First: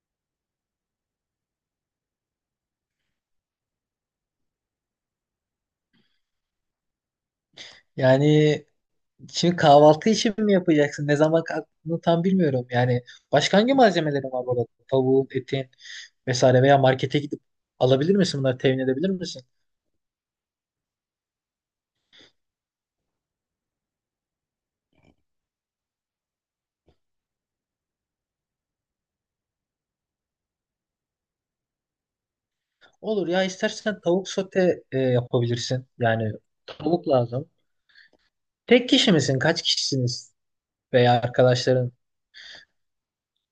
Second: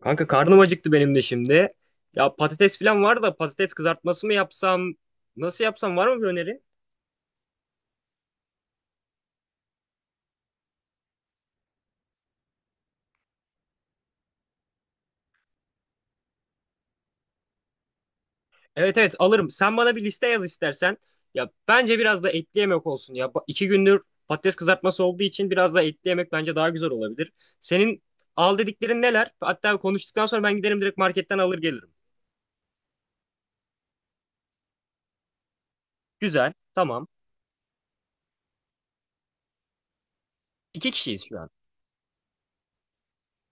Kanka karnım acıktı benim de şimdi. Ya patates falan var da patates kızartması mı yapsam? Nasıl yapsam, var mı bir öneri? Yani şimdi kahvaltı için mi yapacaksın? Ne zaman kalktığını tam bilmiyorum. Yani başka hangi malzemelerin var burada? Tavuğun, etin vesaire, veya markete gidip alabilir misin, bunları temin Evet edebilir evet, misin? alırım. Sen bana bir liste yaz istersen. Ya bence biraz da etli yemek olsun. İki gündür patates kızartması olduğu için biraz da etli yemek bence daha güzel olabilir. Senin al dediklerin neler? Hatta konuştuktan sonra ben giderim, direkt marketten alır gelirim. Olur, ya istersen tavuk sote yapabilirsin. Yani Güzel. Tamam. tavuk lazım. Tek kişi misin? Kaç kişisiniz? İki Veya kişiyiz şu an. arkadaşların?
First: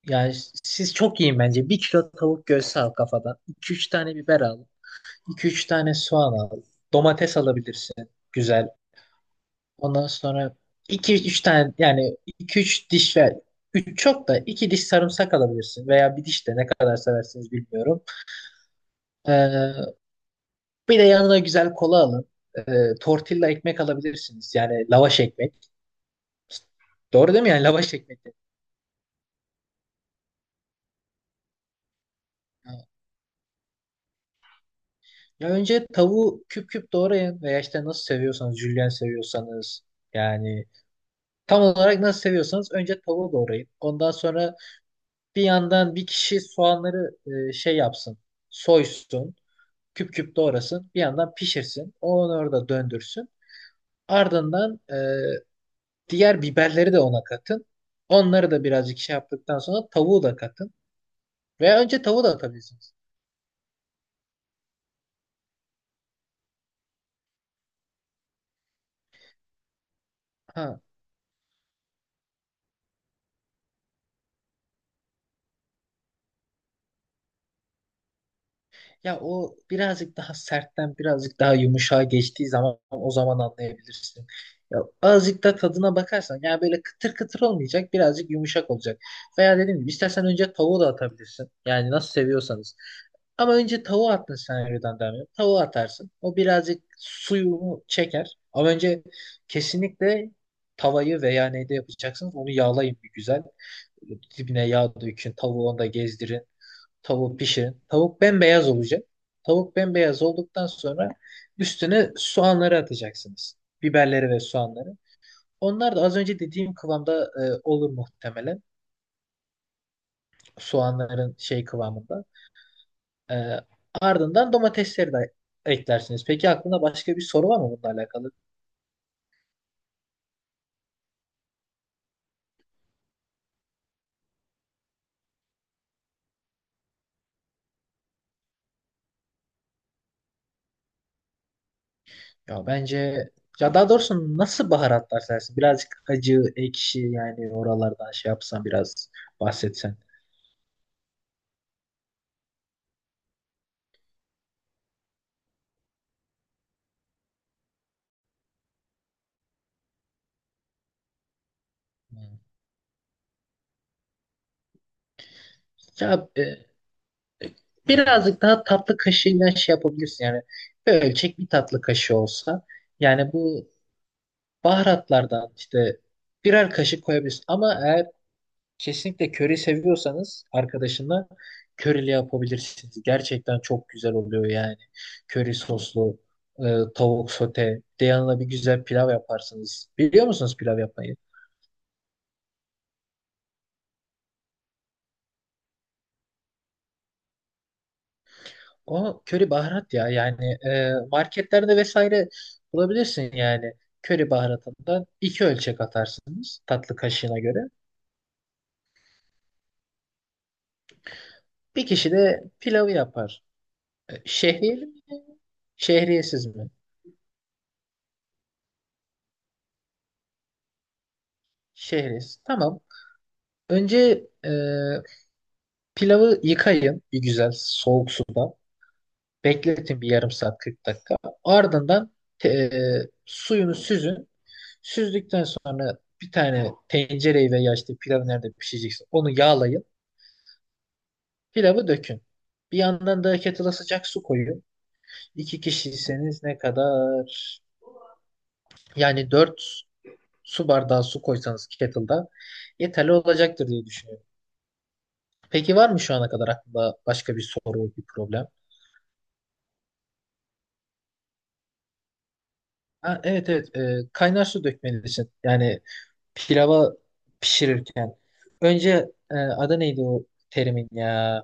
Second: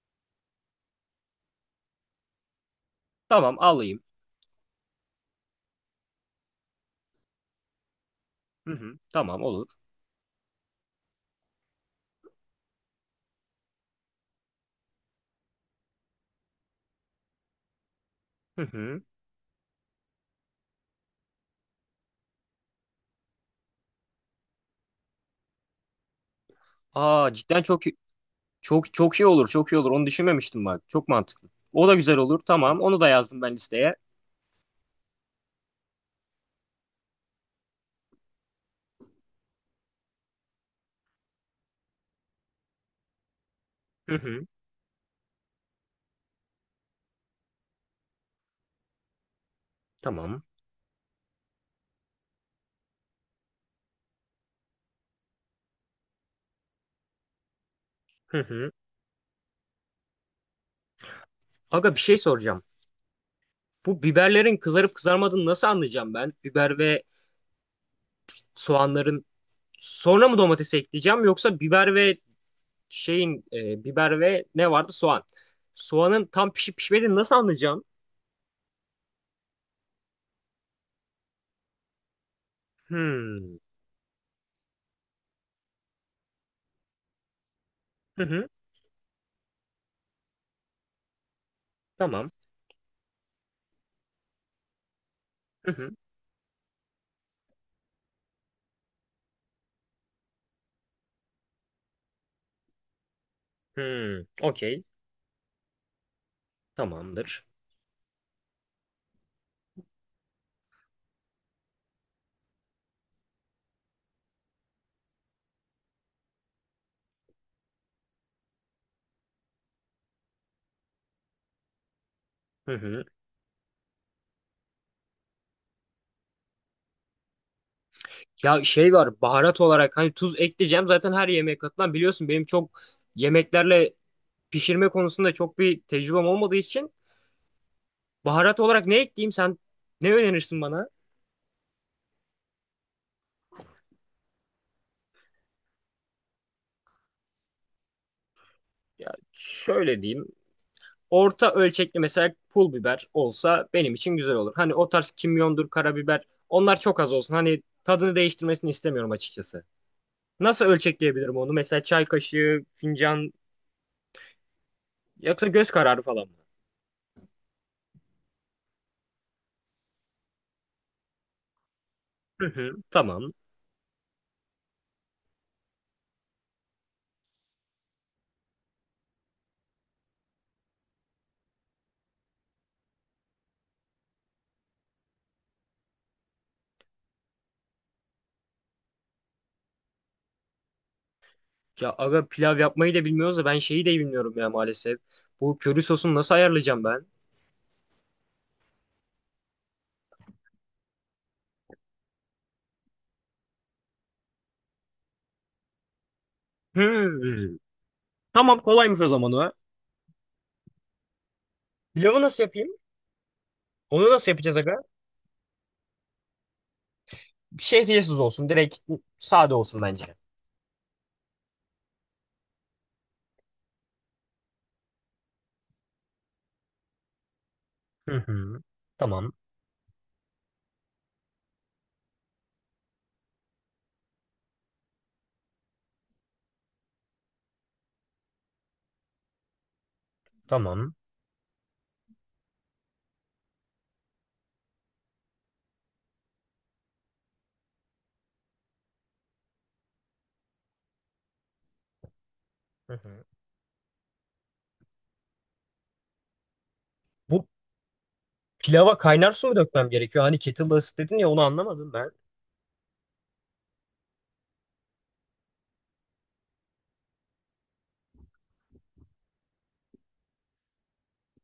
Yani siz çok yiyin bence. 1 kilo tavuk göğsü al kafadan. Tamam, 2 üç alayım. tane biber al. 2 üç tane soğan al. Domates alabilirsin. Güzel. Hı hı. Tamam, olur. Ondan sonra iki üç tane, yani iki üç diş, ve 3 çok da 2 diş sarımsak alabilirsin, veya bir diş, de ne kadar seversiniz bilmiyorum. Hı hı. Ee, Bir de yanına güzel kola alın. Tortilla ekmek alabilirsiniz. Yani lavaş ekmek. Doğru Aa, değil mi? cidden Yani çok. lavaş ekmek de. Çok çok iyi olur, çok iyi olur. Onu düşünmemiştim bak. Çok mantıklı. O da güzel olur. Tamam, Ha. onu da yazdım ben listeye. Ya önce tavuğu küp küp doğrayın, veya işte nasıl seviyorsanız, jülyen seviyorsanız, yani tam olarak nasıl seviyorsanız önce tavuğu doğrayın. Ondan Hı hı, sonra bir yandan bir kişi soğanları şey yapsın, soysun, küp küp tamam. doğrasın. Bir yandan pişirsin. Onu orada döndürsün. Ardından diğer biberleri de ona katın. Hı Onları da hı. birazcık şey yaptıktan sonra tavuğu da katın. Veya Aga, bir önce şey tavuğu da soracağım. atabilirsiniz. Bu biberlerin kızarıp kızarmadığını nasıl anlayacağım ben? Biber ve soğanların sonra mı domatesi Ha. ekleyeceğim, yoksa biber ve biber ve ne vardı? Soğan. Soğanın tam pişip pişmediğini nasıl anlayacağım? Ya o birazcık daha sertten birazcık daha yumuşağa geçtiği zaman, o zaman Hmm. anlayabilirsin. Ya azıcık da tadına bakarsan, yani böyle kıtır kıtır olmayacak, Hı birazcık hı. yumuşak olacak. Veya dediğim gibi, istersen önce tavuğu da atabilirsin. Yani nasıl Tamam. seviyorsanız. Ama önce tavuğu attın, senaryodan devam ediyorum. Tavuğu Hı hı. atarsın. O birazcık suyunu çeker. Ama önce kesinlikle tavayı veya neyde yapacaksınız onu yağlayın bir güzel. Hmm. Dibine Okey. yağ dökün. Tavuğu onda gezdirin. Tavuk Tamamdır. pişirin. Tavuk bembeyaz olacak. Tavuk bembeyaz olduktan sonra üstüne soğanları atacaksınız. Biberleri ve soğanları. Onlar da az önce dediğim kıvamda olur muhtemelen. Soğanların şey kıvamında. Hı hı. E, Ardından domatesleri de eklersiniz. Peki aklında başka bir soru var mı bununla alakalı? Ya şey var, baharat olarak hani tuz ekleyeceğim zaten her yemeğe katılan, biliyorsun benim çok yemeklerle pişirme konusunda çok bir tecrübem olmadığı için baharat olarak ne ekleyeyim, sen ne önerirsin bana? Ya bence, ya daha doğrusu, nasıl baharatlar sersin? Birazcık acı, ekşi, yani oralardan şey yapsan, biraz Ya bahsetsen. şöyle diyeyim, orta ölçekli mesela pul biber olsa benim için güzel olur. Hani o tarz kimyondur, karabiber, onlar çok az olsun, hani tadını değiştirmesini istemiyorum açıkçası. Nasıl ölçekleyebilirim onu, mesela çay Yani. kaşığı, fincan, yoksa göz kararı falan Ya, mı? Birazcık daha tatlı kaşığıyla şey yapabilirsin. Yani bir ölçek, bir tatlı kaşığı Hı olsa hı, tamam. yani, bu baharatlardan işte birer kaşık koyabilirsin. Ama eğer kesinlikle köri seviyorsanız arkadaşınla, körili yapabilirsiniz. Gerçekten çok güzel oluyor yani. Köri soslu e, tavuk sote. Bir de yanına bir güzel pilav yaparsınız. Biliyor musunuz pilav yapmayı? Ya aga, pilav yapmayı da bilmiyoruz da ben şeyi de bilmiyorum ya maalesef. Bu köri sosunu nasıl ayarlayacağım ben? O köri baharat ya, yani marketlerde vesaire bulabilirsin yani. Köri baharatından 2 ölçek atarsınız, tatlı kaşığına Hmm. göre. Tamam, kolaymış o zaman o. Bir kişi Pilavı nasıl de yapayım? pilavı yapar. Onu nasıl yapacağız aga? Şehriyeli mi? Şehriyesiz mi? Bir şey olsun. Direkt sade olsun bence. Şehriyesiz. Tamam. Önce pilavı yıkayın bir güzel soğuk Hı suda. hı. Tamam. Bekletin bir yarım saat 40 dakika. Ardından e, suyunu süzün. Süzdükten sonra bir tane tencereyi, ve ya işte pilavı nerede pişecekse onu yağlayın. Tamam. Pilavı dökün. Bir yandan da kettle'a sıcak su koyun. İki kişiyseniz ne kadar? Yani 4 su bardağı su koysanız kettle'da Hı yeterli hı. olacaktır diye düşünüyorum. Peki var mı şu ana kadar aklında başka Bu bir soru, bir problem? pilava kaynar su mu dökmem gerekiyor? Hani kettle'da ısıt dedin ya, onu anlamadım ben. Ha, evet evet. Kaynar su dökmelisin. Yani pilava, pişirirken. Önce adı neydi o terimin ya?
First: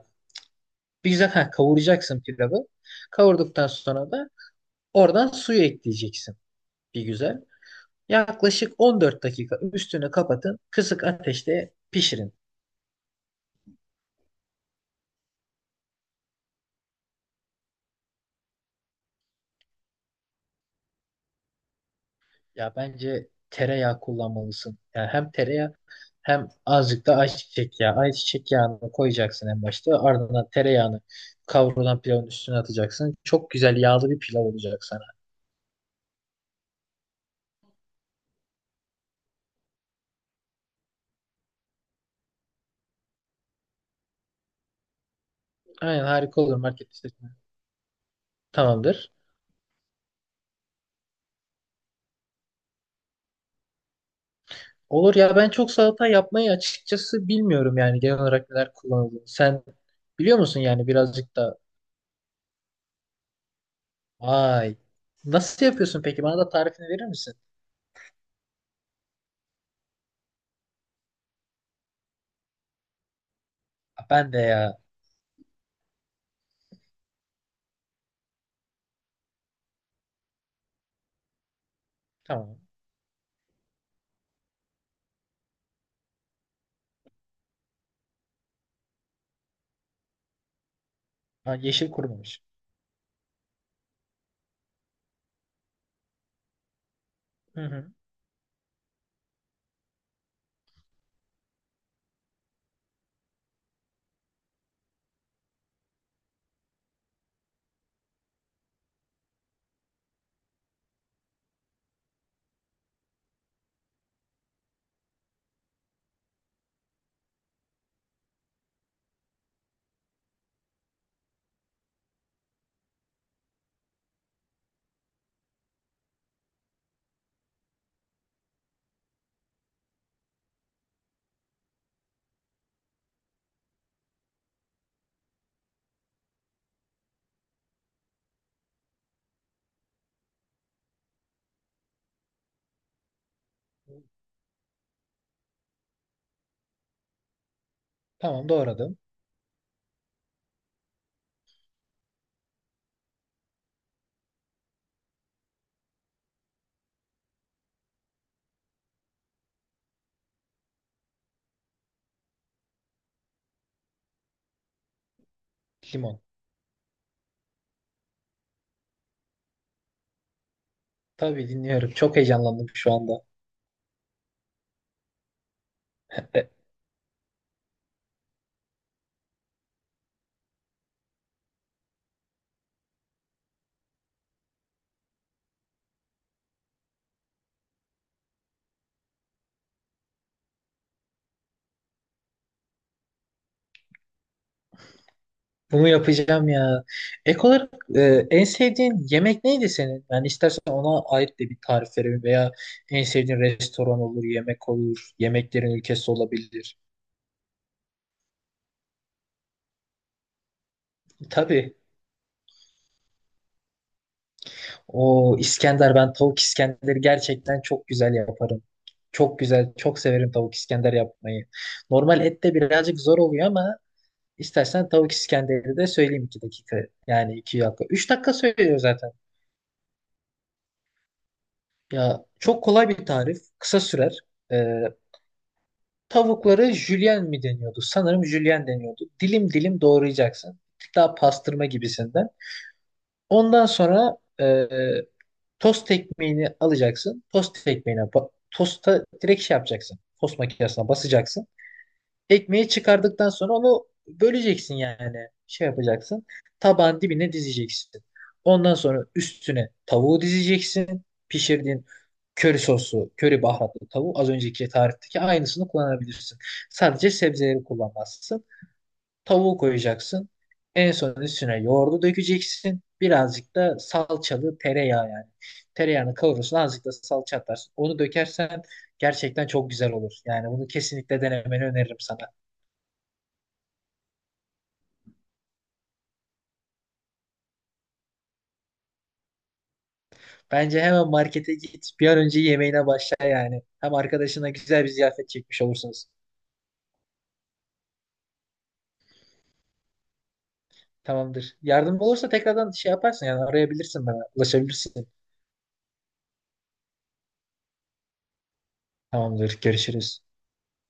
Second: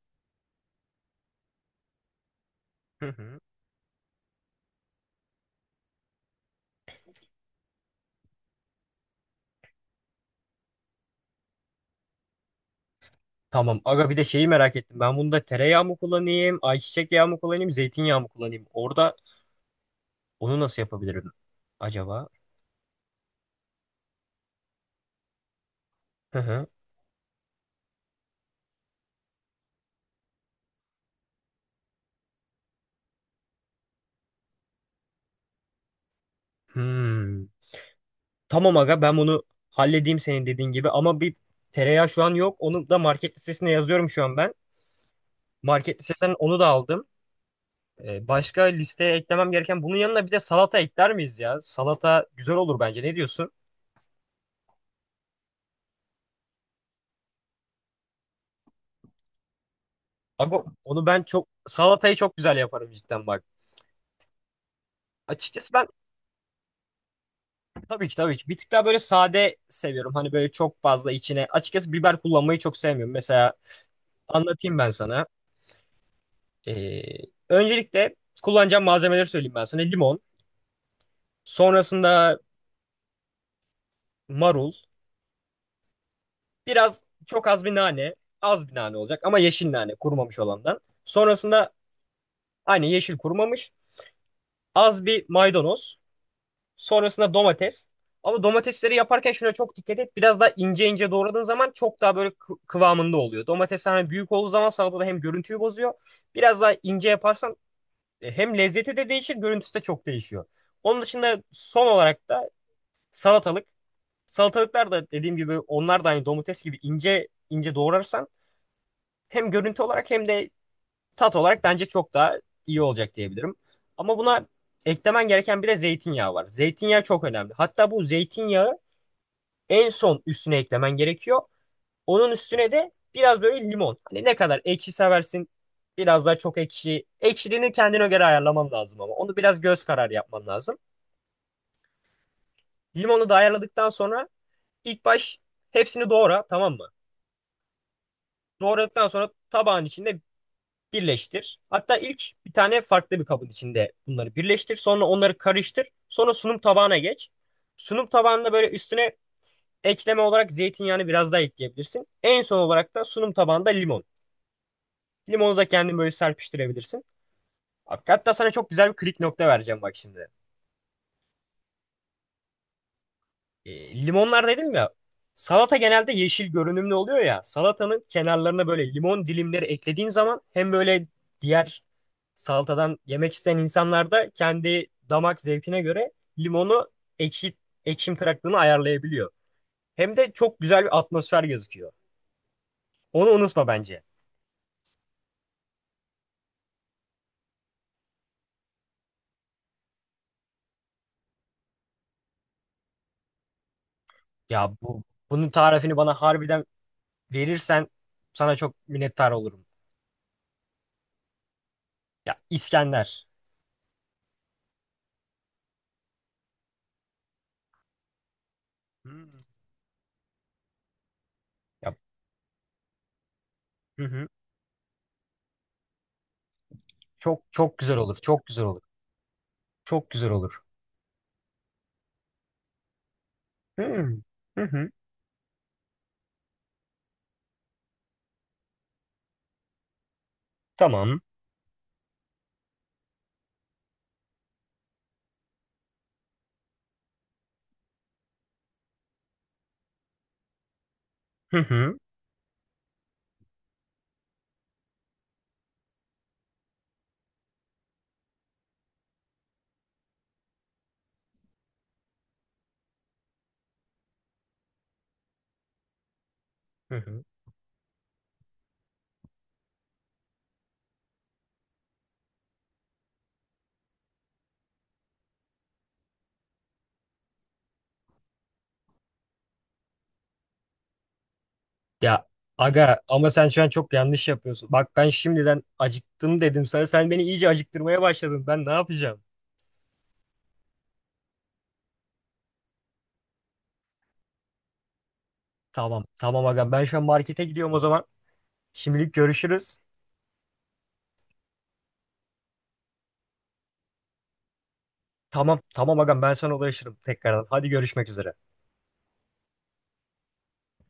Bir güzel, ha, kavuracaksın pilavı. Hı hı. Kavurduktan sonra da oradan suyu ekleyeceksin bir güzel. Yaklaşık 14 dakika üstünü kapatın. Kısık ateşte pişirin. Tamam. Aga, bir de şeyi merak ettim. Ben bunda tereyağı mı kullanayım, ayçiçek yağı mı kullanayım, zeytinyağı mı kullanayım? Orada onu nasıl yapabilirim acaba? Ya bence tereyağı kullanmalısın. Yani hem tereyağı, Hı hem hı. azıcık da ayçiçek yağı. Ayçiçek yağını koyacaksın en başta. Ardından tereyağını kavrulan pilavın üstüne atacaksın. Çok güzel yağlı bir pilav olacak sana. Hmm. Tamam aga, ben bunu halledeyim senin dediğin gibi ama bir tereyağı şu an yok. Onu da market listesine yazıyorum şu an ben. Market Aynen, listesinden harika olur onu da market aldım. listesine. Başka Tamamdır. listeye eklemem gereken, bunun yanına bir de salata ekler miyiz ya? Salata güzel olur bence. Ne diyorsun? Olur, ya ben çok salata yapmayı açıkçası bilmiyorum, yani genel olarak neler kullanıldığını. Sen biliyor musun Aga yani, onu ben, birazcık çok da. salatayı çok güzel yaparım cidden bak. Vay. Nasıl Açıkçası ben yapıyorsun peki? Bana da tarifini verir misin? tabii ki bir tık daha böyle sade seviyorum. Hani böyle çok fazla içine, açıkçası biber kullanmayı çok sevmiyorum. Mesela Ben de ya. anlatayım ben sana. Ee, Öncelikle kullanacağım malzemeleri söyleyeyim ben sana. Limon. Sonrasında Tamam. marul. Biraz, çok az bir nane. Az bir nane olacak ama yeşil nane, kurumamış olandan. Ha, Sonrasında yeşil kurumamış. aynı, yeşil, kurumamış. Az bir maydanoz. Sonrasında Hı domates. hı. Ama domatesleri yaparken şuna çok dikkat et. Biraz daha ince ince doğradığın zaman çok daha böyle kıvamında oluyor. Domates hani büyük olduğu zaman salatada hem görüntüyü bozuyor. Biraz daha ince yaparsan hem lezzeti de değişir, görüntüsü de çok değişiyor. Onun dışında son olarak da salatalık. Salatalıklar da dediğim gibi, onlar da hani domates gibi ince ince doğrarsan hem görüntü olarak hem de tat olarak bence çok daha iyi olacak diyebilirim. Ama buna eklemen gereken bir de zeytinyağı var. Zeytinyağı çok önemli. Hatta bu zeytinyağı en son üstüne eklemen gerekiyor. Onun üstüne de biraz böyle limon. Hani ne kadar ekşi seversin, biraz daha çok ekşi. Ekşiliğini kendine göre ayarlaman lazım ama. Onu biraz göz kararı yapman lazım. Limonu da ayarladıktan sonra ilk baş hepsini doğra, tamam mı? Tamam, doğradım. Doğradıktan sonra tabağın içinde birleştir. Hatta ilk bir tane farklı bir kabın içinde bunları birleştir. Sonra onları karıştır. Sonra sunum tabağına geç. Sunum tabağında böyle üstüne ekleme olarak zeytinyağını biraz daha ekleyebilirsin. En son olarak da sunum tabağında limon. Limonu da kendin böyle Limon. serpiştirebilirsin. Abi, hatta sana çok güzel bir klik nokta vereceğim bak şimdi. Tabii, dinliyorum. Çok heyecanlandım şu anda. Limonlar dedim ya. Salata genelde yeşil E, görünümlü oluyor ya. Salatanın kenarlarına böyle limon dilimleri eklediğin zaman hem böyle diğer salatadan yemek isteyen insanlar da kendi damak zevkine göre limonu ekşi, ekşim tıraklığını ayarlayabiliyor. Hem de çok güzel bir atmosfer gözüküyor. Onu unutma bence. Bunu yapacağım ya. Ek olarak e, en sevdiğin yemek neydi senin? Yani istersen ona ait de bir tarif verelim, veya en sevdiğin restoran olur, yemek Ya bu olur, Bunun yemeklerin tarifini ülkesi bana harbiden olabilir. verirsen sana çok minnettar olurum. Tabii. Ya İskender. O İskender, ben tavuk İskender'i gerçekten çok güzel yaparım. Çok Hmm. güzel, çok severim tavuk İskender yapmayı. Ya, Normal et de birazcık zor oluyor ama. hı hı. İstersen tavuk İskender'i de söyleyeyim, 2 dakika. Yani Çok iki çok dakika. güzel 3 olur. dakika Çok güzel söylüyor olur. zaten. Çok güzel olur. Ya çok kolay bir tarif. Kısa Hmm. sürer. Hı Ee, hı. Tavukları jülyen mi deniyordu? Sanırım jülyen deniyordu. Dilim dilim doğrayacaksın. Bir tık daha Tamam. pastırma gibisinden. Ondan sonra tost ekmeğini alacaksın. Tost ekmeğine tosta direkt şey yapacaksın. Tost makinesine basacaksın. Hı hı. Ekmeği çıkardıktan sonra onu böleceksin yani. Şey yapacaksın. Tabağın dibine dizeceksin. Ondan sonra üstüne tavuğu dizeceksin. Pişirdiğin köri soslu, köri baharatlı tavuğu, az önceki tarifteki aynısını kullanabilirsin. Hı Sadece hı. sebzeleri kullanmazsın. Tavuğu koyacaksın. En son üstüne yoğurdu dökeceksin. Birazcık da salçalı tereyağı yani. Tereyağını kavurursun, azıcık da salça atarsın. Onu dökersen gerçekten çok güzel olur. Yani bunu kesinlikle denemeni öneririm sana. Ya aga ama sen şu an çok yanlış yapıyorsun. Bak ben şimdiden acıktım dedim sana. Sen beni iyice acıktırmaya başladın. Ben ne yapacağım? Bence hemen markete git. Bir an önce yemeğine başla yani. Hem arkadaşına güzel bir ziyafet çekmiş Tamam olursunuz. tamam agam, ben şu an markete gidiyorum o zaman. Şimdilik görüşürüz. Tamamdır. Yardım olursa tekrardan şey yaparsın yani, arayabilirsin bana. Ulaşabilirsin. Tamam tamam agam, ben sana ulaşırım tekrardan. Hadi görüşmek üzere. Tamamdır. Görüşürüz.